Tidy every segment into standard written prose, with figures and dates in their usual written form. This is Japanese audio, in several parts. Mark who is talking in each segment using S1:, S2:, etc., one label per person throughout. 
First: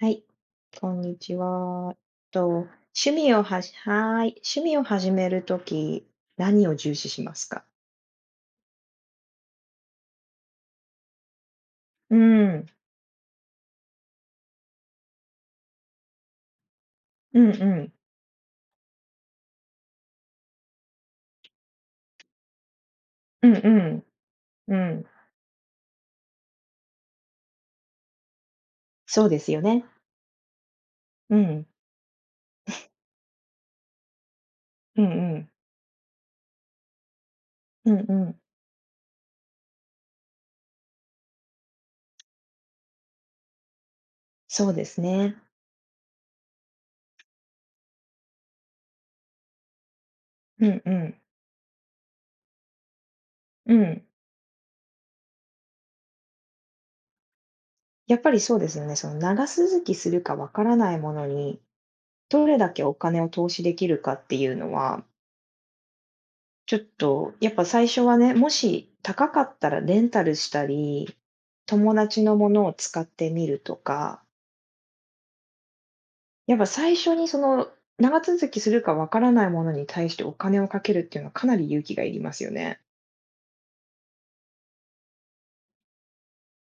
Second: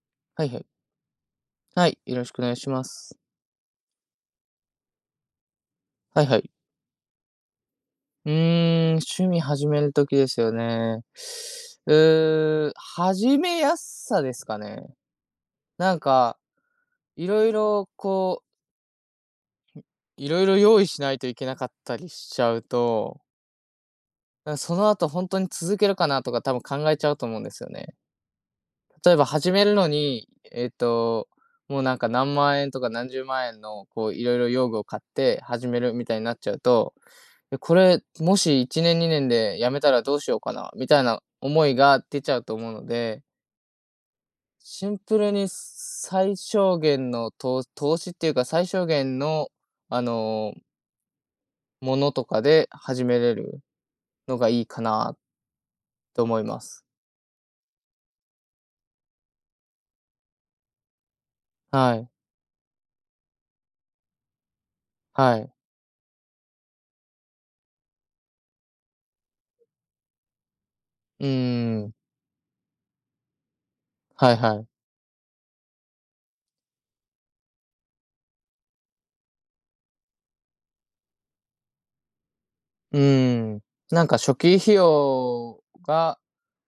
S1: はい、
S2: はいはい。
S1: こんにち
S2: は
S1: は。
S2: い、よろしくお
S1: と、
S2: 願いしま
S1: 趣
S2: す。
S1: 味をはじはーい、趣味を始めるとき、
S2: はいはい。
S1: 何を重視しますか？
S2: うーん、趣味始める時ですよね。
S1: うん、
S2: 始めやすさですかね。なんか、い
S1: う
S2: ろ
S1: んう
S2: いろ
S1: ん、
S2: こう、いろいろ用意しないといけなかったりしちゃうと、
S1: うんうん、
S2: そ
S1: う
S2: の
S1: ん、
S2: 後本当に続けるかなとか多分考えちゃうと思うんですよね。例え
S1: そ
S2: ば
S1: うです
S2: 始
S1: よ
S2: める
S1: ね。
S2: のに、
S1: うん、
S2: もうなんか何万円とか何十万円のこういろいろ用具を買
S1: う
S2: っ
S1: んう
S2: て
S1: ん、
S2: 始めるみたいになっちゃうと、え、こ
S1: う
S2: れ
S1: んう
S2: も
S1: ん、
S2: し1年2年で辞めたらどうしようかなみたいな思いが出ちゃうと思うので、
S1: そうで
S2: シン
S1: す
S2: プル
S1: ね。
S2: に最小限の投資っていうか、最小限のあの、
S1: うんうん、
S2: ものとかで始めれる
S1: うん。
S2: のがいいかなと思います。
S1: やっぱりそうですよね、その長続きするかわからないものに、
S2: はい、
S1: どれだけお金を投資できるかっていうのは、
S2: はい。
S1: ちょっと、やっぱ最初はね、もし高かったらレンタルしたり、
S2: うーん、
S1: 友達のものを使ってみるとか、
S2: はいはい。
S1: やっぱ最初にその、長続きするかわからないものに対してお金をかけるっていうのはかなり勇気がいりますよね。
S2: うん。なんか初期費用が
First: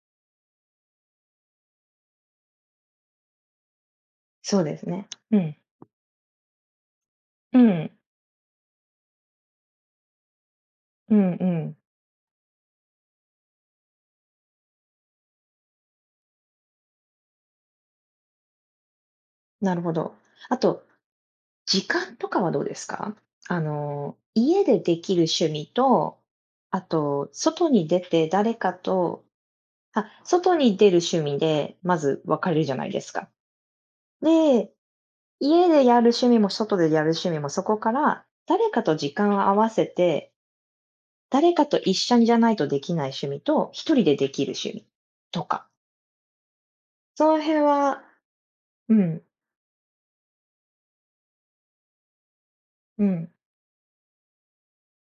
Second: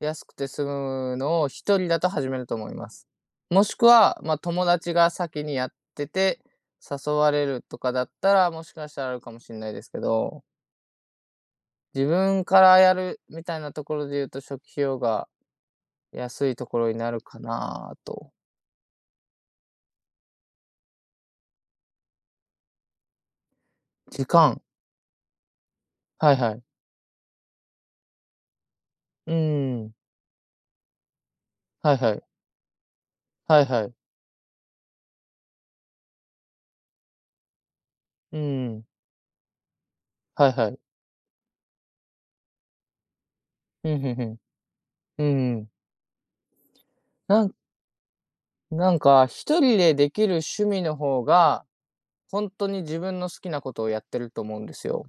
S2: 安くて済むのを一人だと始めると思います。もしくは、まあ、
S1: そう
S2: 友
S1: です
S2: 達
S1: ね。
S2: が
S1: う
S2: 先に
S1: ん。
S2: やってて、誘われ
S1: う
S2: ると
S1: ん。
S2: かだったら、もしかしたらあるかもしれないですけど、
S1: うんうん。
S2: 自分からやるみたいなところで言うと、初期費用が安いところになるかなと。
S1: なるほど。あと、時間とかはどうですか？
S2: 時間
S1: 家でできる趣味と、
S2: はいはい。
S1: あと、外に出て誰かと
S2: うん。
S1: あ、外に出る趣味で、
S2: はい
S1: ま
S2: は
S1: ず
S2: い。
S1: 分かれるじゃないですか。
S2: はいはい。
S1: で、家でやる趣味も外でやる趣味も、そこから
S2: う
S1: 誰か
S2: ん。
S1: と時間を合わせて、
S2: はいはい。
S1: 誰かと一緒にじゃないとできない趣味と、
S2: う
S1: 一人
S2: んう
S1: でで
S2: ん
S1: きる趣味
S2: う
S1: と
S2: ん。う
S1: か、
S2: ん。
S1: その
S2: なん
S1: 辺は。
S2: な
S1: う
S2: ん
S1: ん、
S2: か、一人でできる趣味の方が、本当に自
S1: う
S2: 分の
S1: ん。
S2: 好きなことをやってると思うんですよ。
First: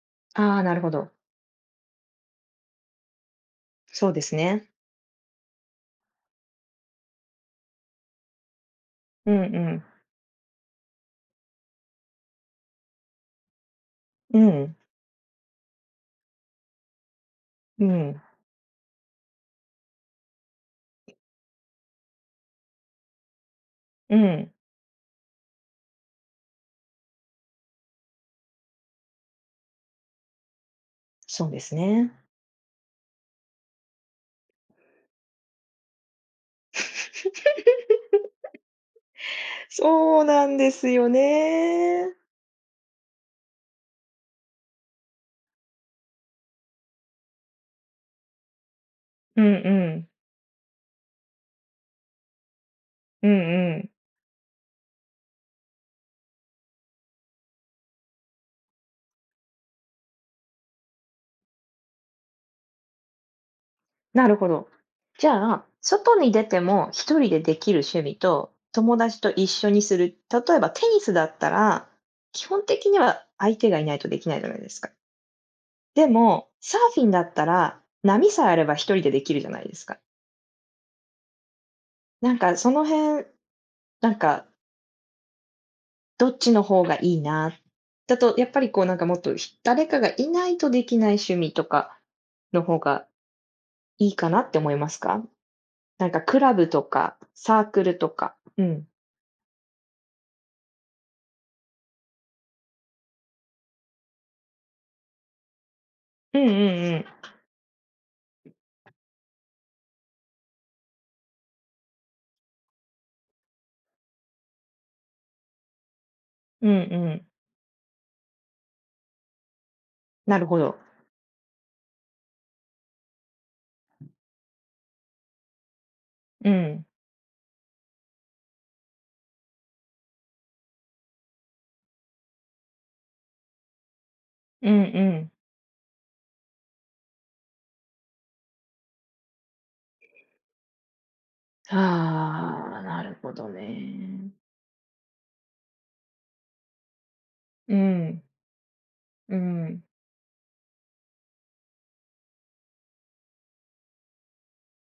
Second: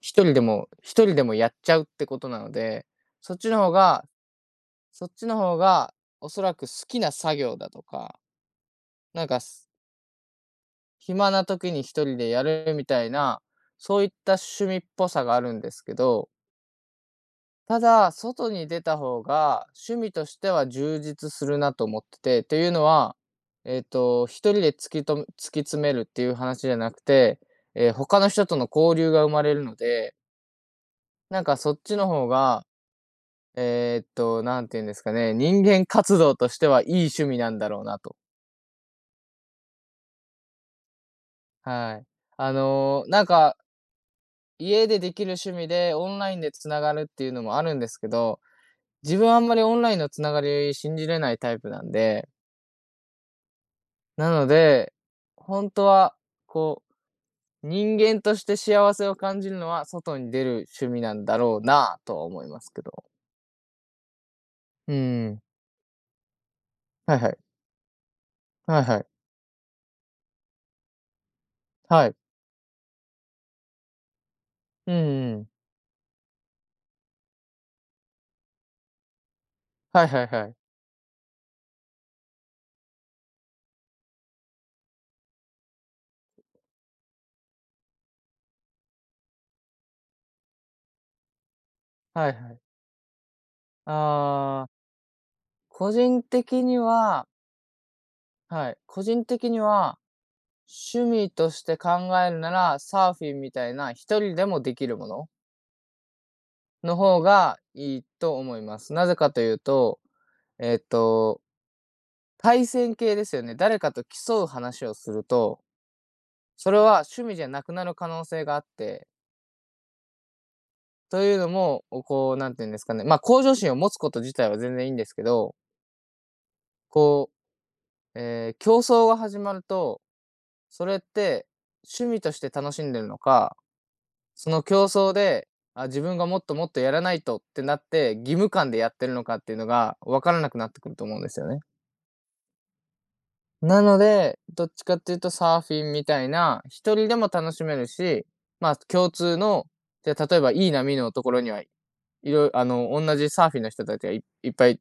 S2: 一人で
S1: ああ、
S2: も
S1: なるほ
S2: 一
S1: ど。
S2: 人でもやっちゃうってことなので、そっちの方が
S1: そうですね。
S2: そっちの方が、おそらく好きな作業だとか、なん
S1: う
S2: か、
S1: んうん。
S2: 暇な時に一人でやるみたいな、そういった
S1: う
S2: 趣
S1: ん、
S2: 味っぽさがあるんですけど、た
S1: う
S2: だ、
S1: ん、
S2: 外に出た方が、趣味としては充実するなと思ってて、というのは、
S1: う
S2: 一
S1: ん。
S2: 人で突き詰めるっていう話じゃなくて、他の人との交流が生まれるので、なん
S1: そう
S2: か
S1: で
S2: そ
S1: す
S2: っちの
S1: ね。
S2: 方が、なんていうんですかね、人間活動としてはいい趣味な んだろうなと。
S1: そうなんですよ
S2: はい。
S1: ね。
S2: なんか、家でできる趣味で、オンラインでつながるっていうのもあるんですけど、自分はあ
S1: うん
S2: ん
S1: う
S2: まりオンライン
S1: ん。
S2: のつながり信じれないタイプなんで、
S1: うんうん。
S2: なので、本当は、こう、人間として幸せを感じるのは外に出る趣味なんだろうなとは思いますけど。
S1: なるほど。
S2: う
S1: じ
S2: ー
S1: ゃ
S2: ん。
S1: あ、外に出ても
S2: は
S1: 一
S2: い
S1: 人
S2: はい。
S1: でできる趣味と、
S2: はい
S1: 友
S2: はい。
S1: 達と一緒にする、例えばテニスだったら、
S2: はい。
S1: 基本的には相手がいないとできないじゃないですか。
S2: うんうん。
S1: でも、サーフィンだったら、波さえあれば一人でできるじゃないですか。
S2: はいはいはい。
S1: なんかその辺、なんかどっちの方がいいな、だとやっぱりこうなんかもっと誰かがいないとできない趣味とか
S2: はいはい。
S1: の方がいいかなって
S2: あ
S1: 思い
S2: あ、
S1: ますか？
S2: 個
S1: なんか
S2: 人
S1: クラ
S2: 的
S1: ブ
S2: に
S1: とか、
S2: は、
S1: サークルとか。う
S2: はい、
S1: ん。
S2: 個人的には、趣味として考えるなら、サーフィンみたいな一人でもできるもの
S1: うんうん
S2: の
S1: うん。
S2: 方がいいと思います。なぜかというと、えっと対戦系ですよね。誰かと競う話をすると、
S1: うん
S2: それ
S1: う
S2: は趣
S1: ん。
S2: 味じゃなくなる可能性があって、
S1: なるほど。
S2: というのも、こう、なんていうんですかね、まあ、向上心を持つこと自体は全然いいんですけど、
S1: うん。
S2: こう、競争が始まると、それって趣味として楽しんでるのか、その
S1: うんう
S2: 競争
S1: ん。
S2: で、あ、自分がもっともっとやらないとってなって、義務感でやってるのかっていうのが分からなくなってくると思うんですよね。
S1: ああ、なるほど
S2: なの
S1: ね。
S2: で、どっちかっていうとサーフィンみたいな、一人でも楽し
S1: う
S2: める
S1: ん。
S2: し、まあ共
S1: う
S2: 通の、
S1: ん。
S2: じゃあ例えばいい波のところには、いろいろ、同じサーフィンの人たちがいっぱい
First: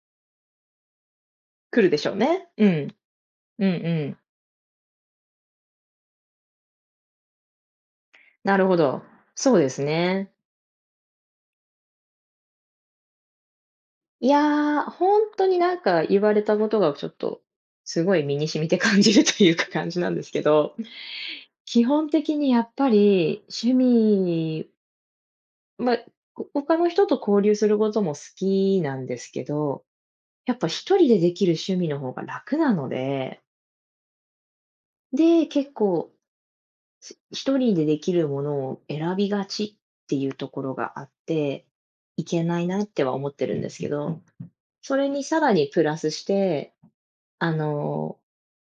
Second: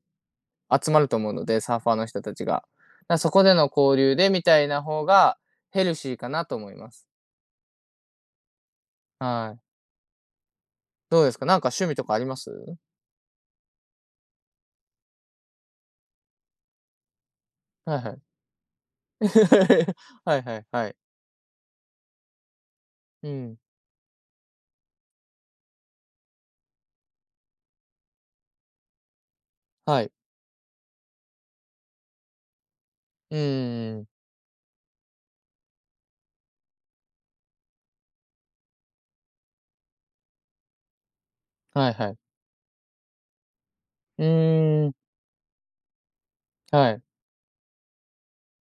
S2: 集まると思うので、サー
S1: 来
S2: フ
S1: る
S2: ァー
S1: で
S2: の
S1: しょう
S2: 人たち
S1: ね。
S2: が。
S1: うん。
S2: そこで
S1: うんう
S2: の交流
S1: ん。
S2: でみたいな方がヘルシーかなと思います。
S1: なるほど。そ
S2: は
S1: う
S2: い。
S1: ですね。
S2: どうですか、なんか趣味とかあります。
S1: いや、本当になんか言われたことがちょっと、
S2: はい
S1: す
S2: は
S1: ご
S2: い。
S1: い身に染みて感じるというか感 じなんです
S2: は
S1: け
S2: いはい
S1: ど、
S2: はい。
S1: 基本的にやっぱ
S2: う
S1: り
S2: ん。
S1: 趣味、まあ、他の人と交流することも好きなんですけど、
S2: はい。
S1: やっぱ一人でできる趣味の方が楽なの
S2: う
S1: で、
S2: んん、
S1: で、結構一人でできるものを選びがちっていうところがあって、
S2: はいはい。
S1: いけないなっては思ってるんですけど、
S2: うーん。
S1: それにさらにプラスして、
S2: はい。
S1: あの、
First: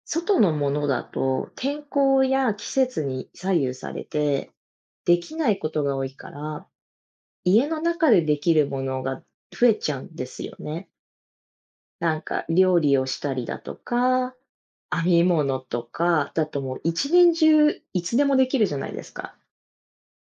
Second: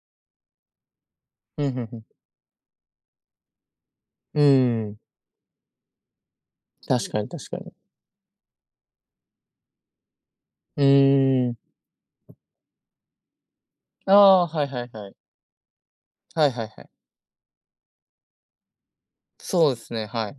S1: 外のものだと
S2: うん、うん
S1: 天
S2: うん。
S1: 候や季節に左右され
S2: う
S1: て、
S2: ーん。
S1: できないことが多いから、
S2: 確かに確か
S1: 家
S2: に。
S1: の中でできるものが増えちゃうんですよ
S2: う
S1: ね。
S2: ーん。
S1: なんか料理をしたりだと
S2: あ
S1: か、
S2: あ、はいはい
S1: 編
S2: はい。
S1: み物とかだ
S2: はい
S1: と
S2: はい
S1: もう
S2: はい。
S1: 一年中いつでもできるじゃないですか。
S2: そうですね、はい。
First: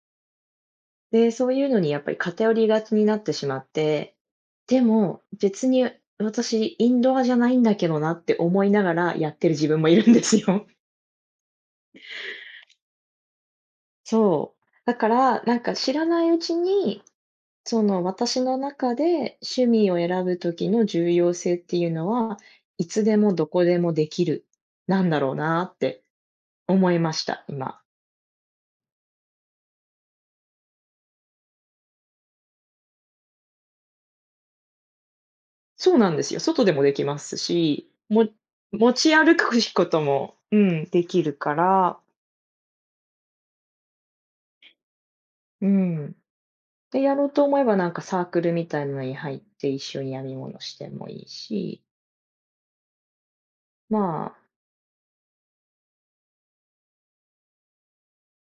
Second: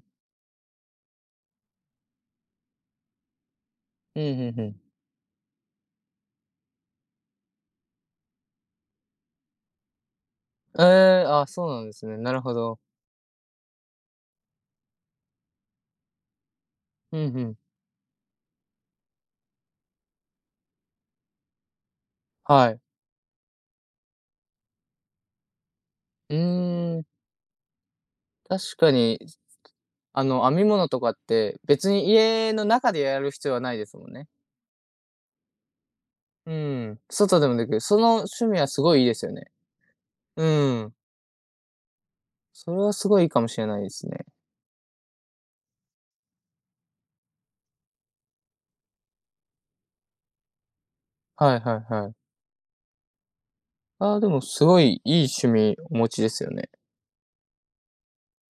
S1: で、そういうのにやっぱり偏りがちになってしまって、
S2: うん、うんう
S1: で
S2: ん。
S1: も別に私インドアじゃないんだけどなって思いながらやってる自分もいるんですよ。
S2: ええ、あ、そうなんですね。なるほど。
S1: そう。だから、なんか知らないうちに、
S2: うんうん。
S1: その私の中で趣味を選ぶ時の重要性っていうのは、
S2: はい。
S1: いつでもどこでもできる、なんだろうなって
S2: う
S1: 思い
S2: ーん、
S1: ました、今。
S2: 確かに、あの、編み物とかって別に家の中でやる必要はないですもんね。
S1: そうなんですよ。
S2: う
S1: 外でもで
S2: ん、
S1: きます
S2: 外でもできる。
S1: し、
S2: その趣味はす
S1: 持
S2: ごいいい
S1: ち
S2: ですよ
S1: 歩く
S2: ね。
S1: ことも、
S2: う
S1: うん、
S2: ん、
S1: できるから、
S2: それはすごいいいかもしれないですね。
S1: うん。で、やろうと思えばなんかサークルみたいなのに入って一緒に編み物してもいい
S2: はいは
S1: し、
S2: いはい。
S1: ま
S2: ああ、で
S1: あ、
S2: もすごいいい趣味お持ちですよね。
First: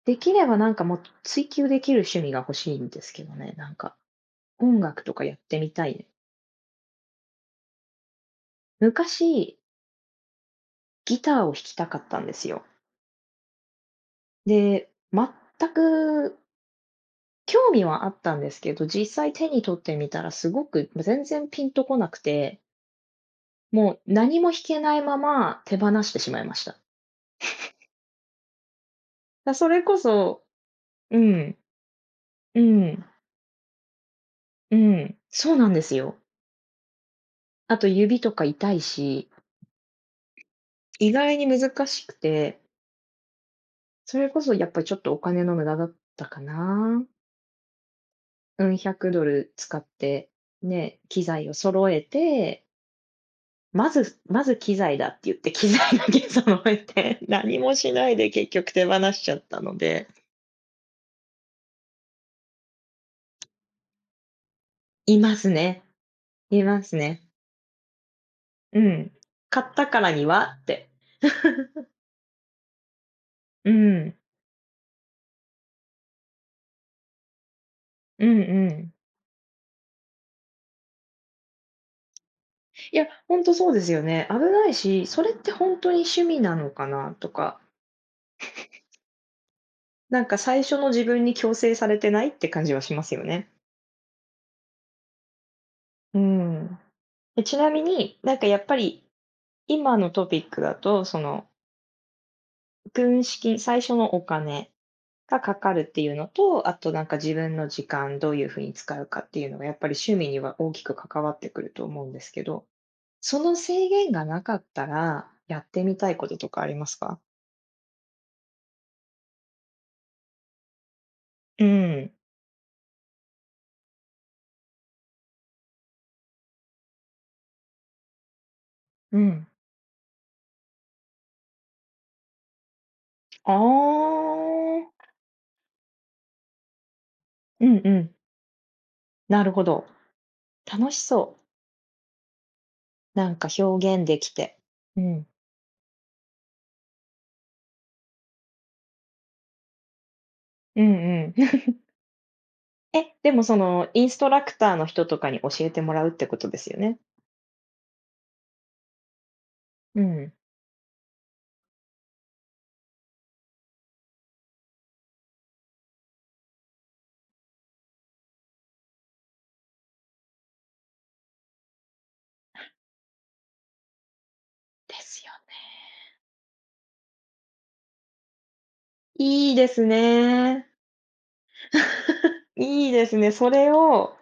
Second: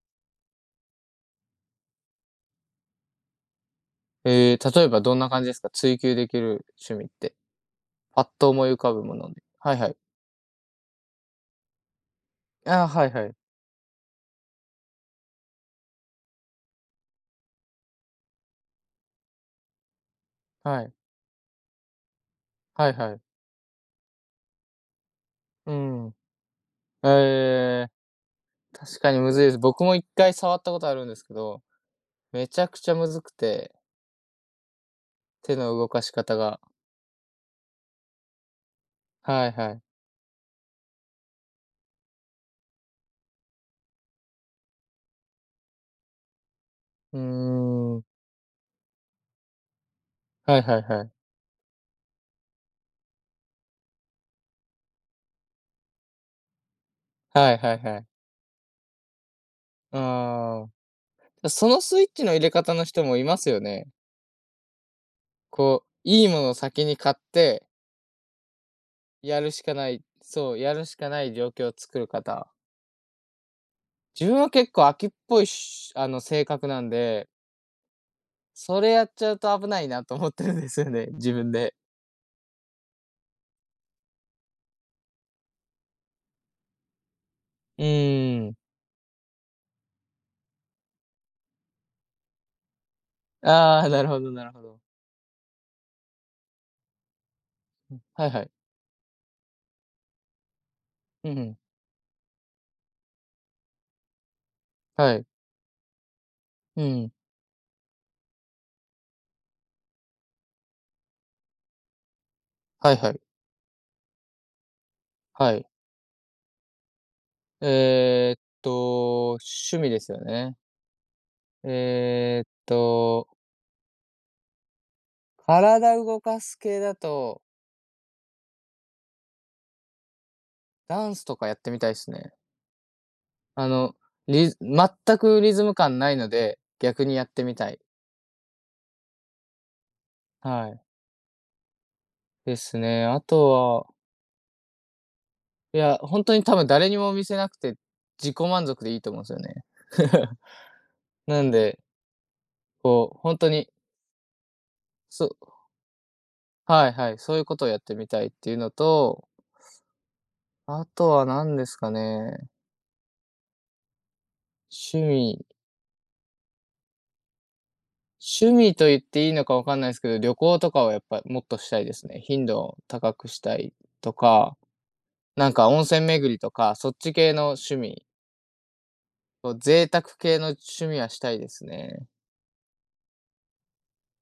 S1: できればなんかもう追求できる趣味が欲しいんですけどね、なんか、
S2: ええ、
S1: 音
S2: 例えば
S1: 楽と
S2: どん
S1: か
S2: な
S1: やっ
S2: 感じです
S1: て
S2: か？
S1: みたい
S2: 追
S1: ね。
S2: 求できる趣味って。パッと思い浮かぶもので。
S1: 昔、
S2: はいはい。
S1: ギターを弾きたかったんですよ。
S2: ああ、はいはい。
S1: で、全く興味はあったんですけど、実際手に取ってみたらすご
S2: は
S1: く、
S2: い。
S1: 全然ピンとこなくて、
S2: はいはい。
S1: もう何も弾けないまま
S2: う
S1: 手放し
S2: ん。
S1: てしまいました。
S2: ええ、確かにむずいです。
S1: それ
S2: 僕も
S1: こ
S2: 一回
S1: そ、
S2: 触ったことあるんで
S1: う
S2: すけ
S1: ん、
S2: ど、めち
S1: う
S2: ゃくちゃ
S1: ん、
S2: むずくて、
S1: うん、そ
S2: 手
S1: うなん
S2: の
S1: で
S2: 動
S1: す
S2: かし
S1: よ。
S2: 方が。
S1: あと指とか痛いし、
S2: はいはい。
S1: 意外に難しくて、それこそやっぱりちょっとお金の無駄だったかな。
S2: うーん。
S1: うん、100ドル使って、
S2: はいはい
S1: ね、
S2: はい。
S1: 機材を揃えてまず機材だって言って、機材だけ揃えて、
S2: は
S1: 何
S2: いは
S1: も
S2: い
S1: し
S2: はい。
S1: ないで結局手放しちゃったので。
S2: ああ。そのスイッチの入れ方の人もいますよね。
S1: いますね。
S2: こう、いいものを
S1: いま
S2: 先
S1: す
S2: に買っ
S1: ね。
S2: て、
S1: うん。
S2: やる
S1: 買
S2: し
S1: っ
S2: か
S1: た
S2: な
S1: か
S2: い
S1: らには
S2: そう、
S1: っ
S2: やる
S1: て。
S2: しかない状況を作る方。
S1: うん。
S2: 自分は結構飽きっぽいし性格なんで、
S1: うんう
S2: それ
S1: ん。
S2: やっちゃうと危ないなと思ってるんですよね、自分で。
S1: いや、ほんとそうですよね。危ないし、それってほんとに趣味なのかなとか、
S2: うーん。
S1: なんか最初の自分に強制されてないって感じはしますよね。
S2: ああ、なるほどなるほど。
S1: うん。え、ちなみに、
S2: はい
S1: なん
S2: は
S1: か
S2: い。
S1: やっぱり、今のトピックだと、
S2: うんうん。
S1: 軍資金、最初のお金
S2: はい。
S1: がかかるっていうのと、あ
S2: う
S1: となん
S2: ん、
S1: か自分の時間どういうふうに使うかっていうのがやっぱり趣味には大きく関わってくると思うんですけど、
S2: はいはい。
S1: その制限がなかったら
S2: は
S1: やっ
S2: い。
S1: てみたいこととかありますか？
S2: 趣味ですよね。
S1: うん、
S2: えーっと、体動かす系だと、
S1: うん。
S2: ダンスとかやってみたいですね。
S1: あ
S2: あの、全
S1: あ、
S2: くリズム感ないので、逆にやってみ
S1: う
S2: たい。
S1: んうん。なるほど。
S2: はい、
S1: 楽しそう。
S2: ですね。あ
S1: なんか
S2: とは、
S1: 表現できて。うん。
S2: いや、ほんとに多分誰にも見せなくて、自己満足でいいと思うんすよね。
S1: うんうん。
S2: なん で、こ
S1: え、
S2: う、
S1: で
S2: ほん
S1: も
S2: と
S1: そ
S2: に、
S1: のインストラクターの人とかに教
S2: そ
S1: えてもらうってことですよ
S2: はい
S1: ね？
S2: はい、そういうことをやってみたいっていうのと、
S1: うん。
S2: あとは何ですかね、趣味趣味と言っていいのかわかんないすけど、旅行とかをやっぱもっとしたいですね。頻度を高くしたいとか、
S1: ですよ
S2: なん
S1: ね。
S2: か温泉巡りとか、そっち系の趣味、こ
S1: いい
S2: う、
S1: です
S2: 贅沢系の
S1: ね。
S2: 趣味はしたいですね。
S1: いいですね。それを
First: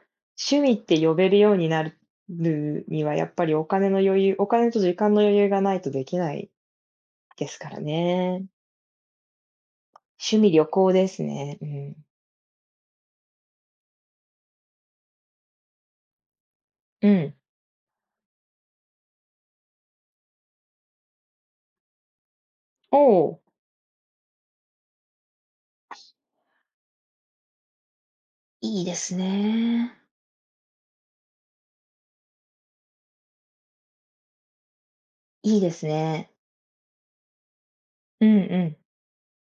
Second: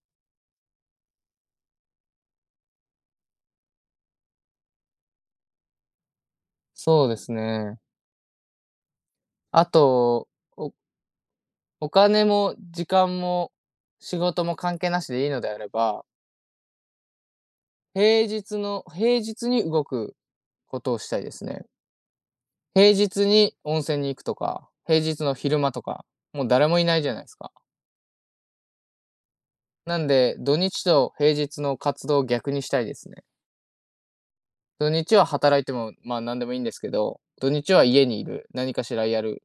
S1: 趣味って呼べるようになるには、やっぱりお金と時間の余裕がないとできない
S2: そうです
S1: ですから
S2: ね。
S1: ね。
S2: あと、
S1: 趣味旅
S2: お
S1: 行ですね。う
S2: お
S1: ん。
S2: 金も時間も仕事も関係なしでいいのであれば、
S1: うん。
S2: 平日に動くことをしたいですね。平
S1: お
S2: 日
S1: お、
S2: に温泉に行くとか、平日の昼間とか、もう誰もいないじゃないですか。
S1: いいですね。
S2: なんで、土日と平日の活動を逆にしたいですね。土日は
S1: いい
S2: 働い
S1: で
S2: て
S1: す
S2: も、まあ、
S1: ね。
S2: 何でもいいんですけど、土日は家にい
S1: うん
S2: る、
S1: う
S2: 何
S1: ん。
S2: かしらやる。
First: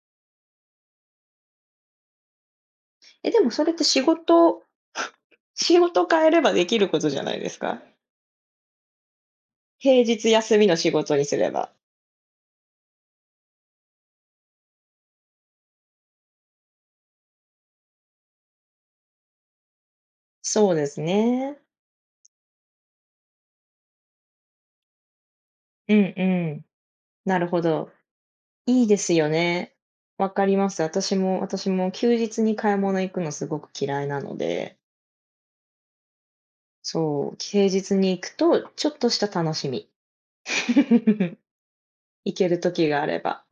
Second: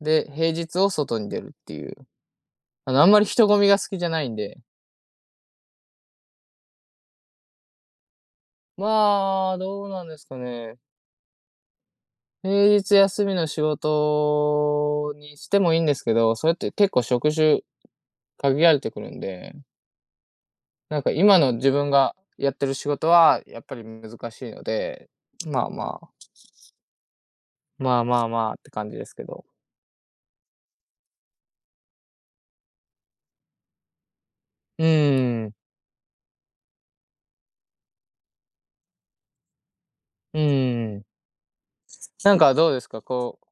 S2: で、平日を外に出るっていう。あんまり
S1: え、で
S2: 人
S1: も
S2: 混
S1: そ
S2: み
S1: れっ
S2: が
S1: て
S2: 好き
S1: 仕
S2: じゃないんで、
S1: 事 仕事変えればできることじゃないですか？
S2: まあ、どう
S1: 平
S2: なんです
S1: 日
S2: か
S1: 休みの
S2: ね。
S1: 仕事にすれば。
S2: 平日休みの仕事にしてもいいんですけど、それって結構職種限られてくるんで、
S1: そうで
S2: な
S1: す
S2: んか今の
S1: ね。
S2: 自分がやってる仕事はやっぱり難しいので、まあ
S1: うん
S2: まあ、
S1: うん。なるほど。
S2: まあまあまあって
S1: いい
S2: 感
S1: で
S2: じで
S1: す
S2: すけ
S1: よ
S2: ど。
S1: ね。わかります。私も休日に買い物行くのすごく嫌いなので、
S2: うーん、
S1: そう、平日に行くとちょっとした楽しみ。
S2: うーん。な
S1: 行
S2: ん
S1: け
S2: か
S1: る
S2: どうで
S1: 時
S2: すか、
S1: があれ
S2: こ
S1: ば。
S2: う、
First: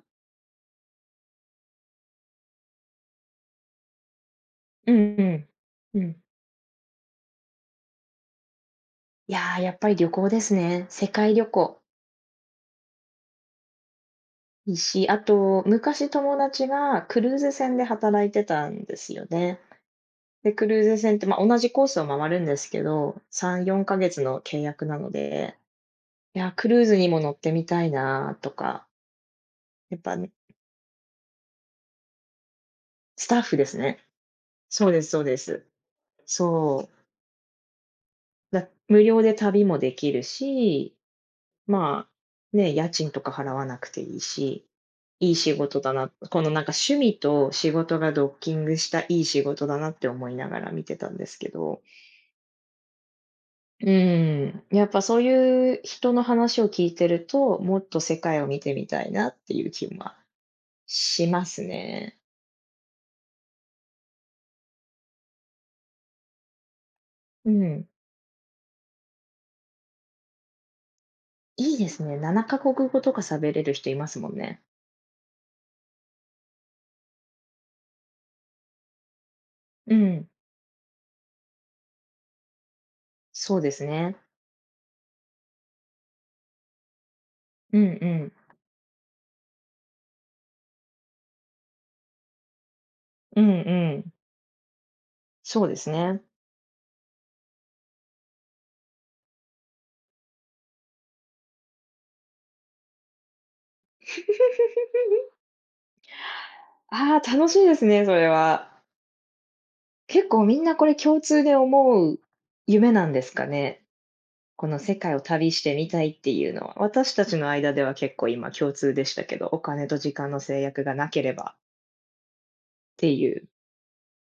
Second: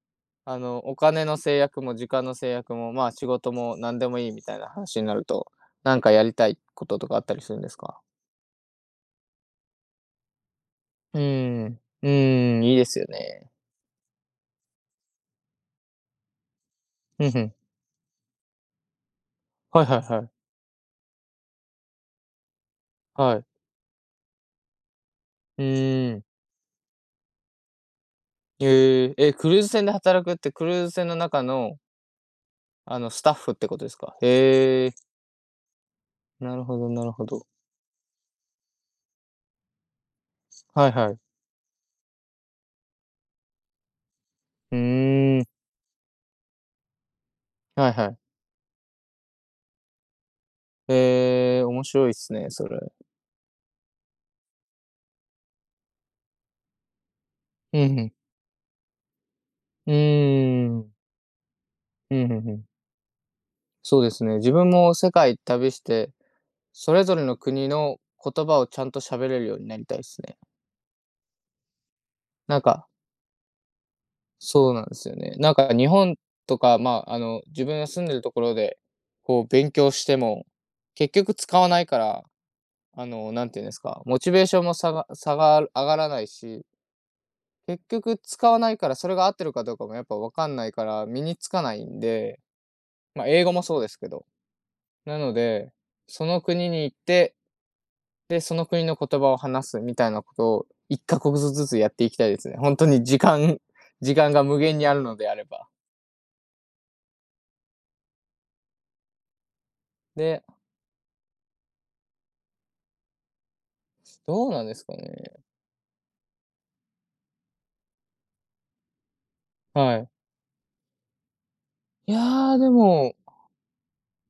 S2: お金の制約も時間の制約も、まあ仕事も何でもいいみたいな
S1: う
S2: 話にな
S1: んう
S2: ると、
S1: ん。
S2: な
S1: う
S2: んか
S1: ん。
S2: やりたいこととかあったりするんですか？
S1: いやー、やっぱり旅行ですね。世
S2: う
S1: 界旅
S2: ーん、
S1: 行。
S2: うーん、いいですよね。
S1: いいし、あと、昔友達がク
S2: うんう
S1: ルーズ
S2: ん。
S1: 船で働いてたんですよね。
S2: はいはいはい。
S1: で、クルーズ船って、まあ、同じコースを回るんですけど、
S2: はい。
S1: 3、4ヶ月の契約なので、
S2: うーん。
S1: いやー、クルーズにも乗ってみたいなーとか、
S2: へえ。え、クルーズ船で
S1: やっぱ
S2: 働
S1: ね、
S2: くって、クルーズ船の中の、あの、ス
S1: ス
S2: タッ
S1: タッ
S2: フっ
S1: フで
S2: て
S1: す
S2: ことです
S1: ね。
S2: か？へ
S1: そう
S2: え、
S1: ですそうです。
S2: なるほ
S1: そ
S2: ど
S1: う。
S2: なるほど。
S1: 無料で旅もできる
S2: はい
S1: し、
S2: はい。
S1: まあ、ね、家賃とか払わなくていいし、
S2: う
S1: いい
S2: ーん、
S1: 仕事だな、このなんか趣味と仕
S2: はい
S1: 事
S2: は
S1: が
S2: い。
S1: ドッキングしたいい仕事だなって思いながら見てたんですけ
S2: ええ、
S1: ど。
S2: 面白いっすね、それ。
S1: うん、やっぱそういう人の話を聞いてると、
S2: う
S1: もっ
S2: ん、
S1: と
S2: ふん。
S1: 世界を見てみたいなっていう気
S2: う
S1: は
S2: ーん。
S1: します
S2: う
S1: ね。
S2: ん、ふんふん。そうですね。自分も世界旅して、それぞれの
S1: う
S2: 国
S1: ん。
S2: の言葉をちゃんと喋れるようになりたいっすね。
S1: いいですね。7カ
S2: なん
S1: 国
S2: か、
S1: 語とか喋れる人いますもんね。
S2: そうなんですよね。なんか日本とか、まあ、自分が住んでるところで、こう勉強
S1: う
S2: して
S1: ん。
S2: も、結局使わないから、なん
S1: そ
S2: て
S1: う
S2: いうん
S1: で
S2: です
S1: す
S2: か、
S1: ね。
S2: モチベーションも下が上がらないし、
S1: うん
S2: 結
S1: う
S2: 局
S1: ん。
S2: 使わないから、それが合ってるかどうかもやっぱ分かんないから、身につかないんで、まあ、
S1: う
S2: 英
S1: ん
S2: 語もそうで
S1: う
S2: すけ
S1: ん。
S2: ど。なの
S1: そう
S2: で、
S1: ですね。
S2: その国に行って、で、その国の言葉を話すみたいなことを、1か国ずつやっていきたいですね。本当に時間が無限にあるのであれば。
S1: ああ、楽しいですね、それは。結
S2: で、
S1: 構みんなこれ共通で思う夢なんですかね？
S2: どうなん
S1: こ
S2: で
S1: の
S2: すか
S1: 世界を
S2: ね。
S1: 旅してみたいっていうのは。私たちの間では結構今共通でしたけど、お金
S2: は
S1: と
S2: い。
S1: 時間の制約がなければ
S2: いやー、で
S1: って
S2: も、
S1: いう。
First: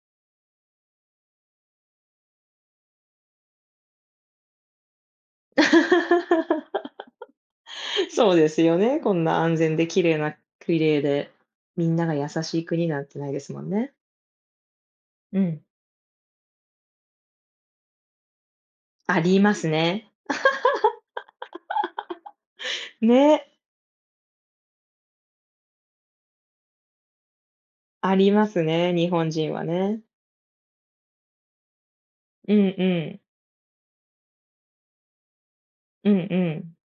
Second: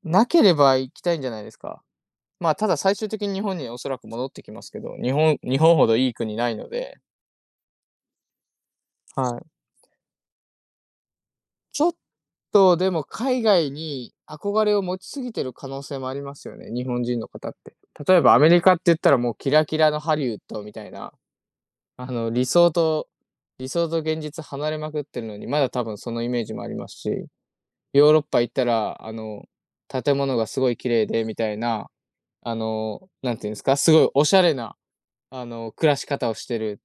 S2: なければ行きたいんじゃないですか。まあ、ただ最終的に日本におそらく戻ってきますけど、日本ほどいい国ないの で、
S1: そうですよね。こんな
S2: はい。
S1: 安全で綺麗で、
S2: ち
S1: み
S2: ょっ
S1: んなが優しい
S2: と
S1: 国
S2: で
S1: な
S2: も
S1: んてないで
S2: 海
S1: すもん
S2: 外
S1: ね。
S2: に憧れを持ちすぎ
S1: う
S2: てる
S1: ん。
S2: 可能性もありますよね、日本人の方って。例えばアメリカって言った
S1: あ
S2: らもう
S1: り
S2: キ
S1: ま
S2: ラ
S1: す
S2: キラの
S1: ね。
S2: ハリウッドみたいな、あの、理想と
S1: ね。
S2: 理想と現実離れまくってるのに、まだ多分そのイメージもありますし。ヨー
S1: あ
S2: ロッ
S1: り
S2: パ
S1: ま
S2: 行っ
S1: す
S2: た
S1: ね、
S2: ら、
S1: 日本人はね。
S2: 建物がすごい綺麗で、みたいな、
S1: うんうん。
S2: なんていうんですか、すごいおしゃれな、暮らし
S1: うん
S2: 方を
S1: う
S2: して
S1: ん。
S2: る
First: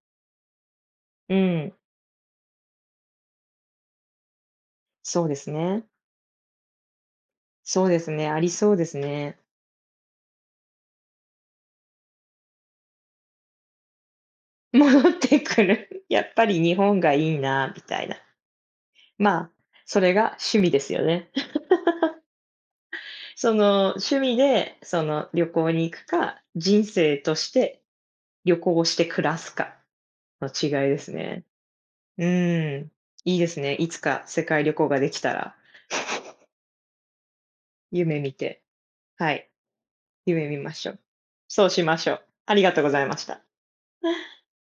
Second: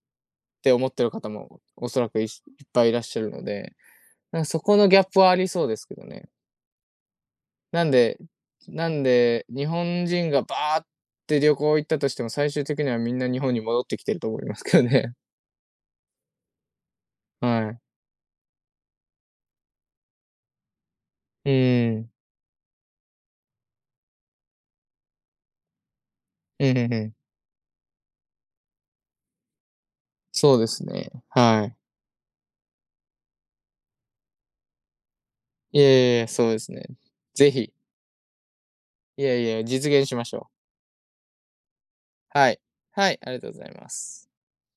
S2: って思ってる方
S1: う
S2: も
S1: ん。
S2: おそらくいっぱいいらっしゃるので、なんかそこのギャップ
S1: そう
S2: は
S1: で
S2: あり
S1: す
S2: そうで
S1: ね。
S2: すけどね。
S1: そ
S2: な
S1: う
S2: ん
S1: です
S2: で
S1: ね、ありそうで
S2: な
S1: す
S2: ん
S1: ね。
S2: で、日本人がバーって旅行行ったとしても、最終的にはみんな日本に戻ってきてると思います けど
S1: 戻っ
S2: ね。
S1: てくる。やっぱり日本がいい
S2: は
S1: な
S2: い。
S1: みたいな。まあ、それが趣味ですよね。
S2: う ん。
S1: 趣味で、旅行に行くか、
S2: うん
S1: 人
S2: うんうん。
S1: 生として旅行をして暮らすかの
S2: そうで
S1: 違
S2: す
S1: いです
S2: ね。
S1: ね。
S2: はい。
S1: うーん、いいですね。いつか世界旅行ができたら、
S2: いやいやいや、そうですね。ぜひ、
S1: 夢見て、
S2: い
S1: は
S2: やい
S1: い。
S2: や、実現しまし
S1: 夢
S2: ょ
S1: 見
S2: う。
S1: ましょう。そうしましょう。
S2: は
S1: あ
S2: い。
S1: りがとうござい
S2: は
S1: ま
S2: い、
S1: し
S2: ありが
S1: た。
S2: とうございます。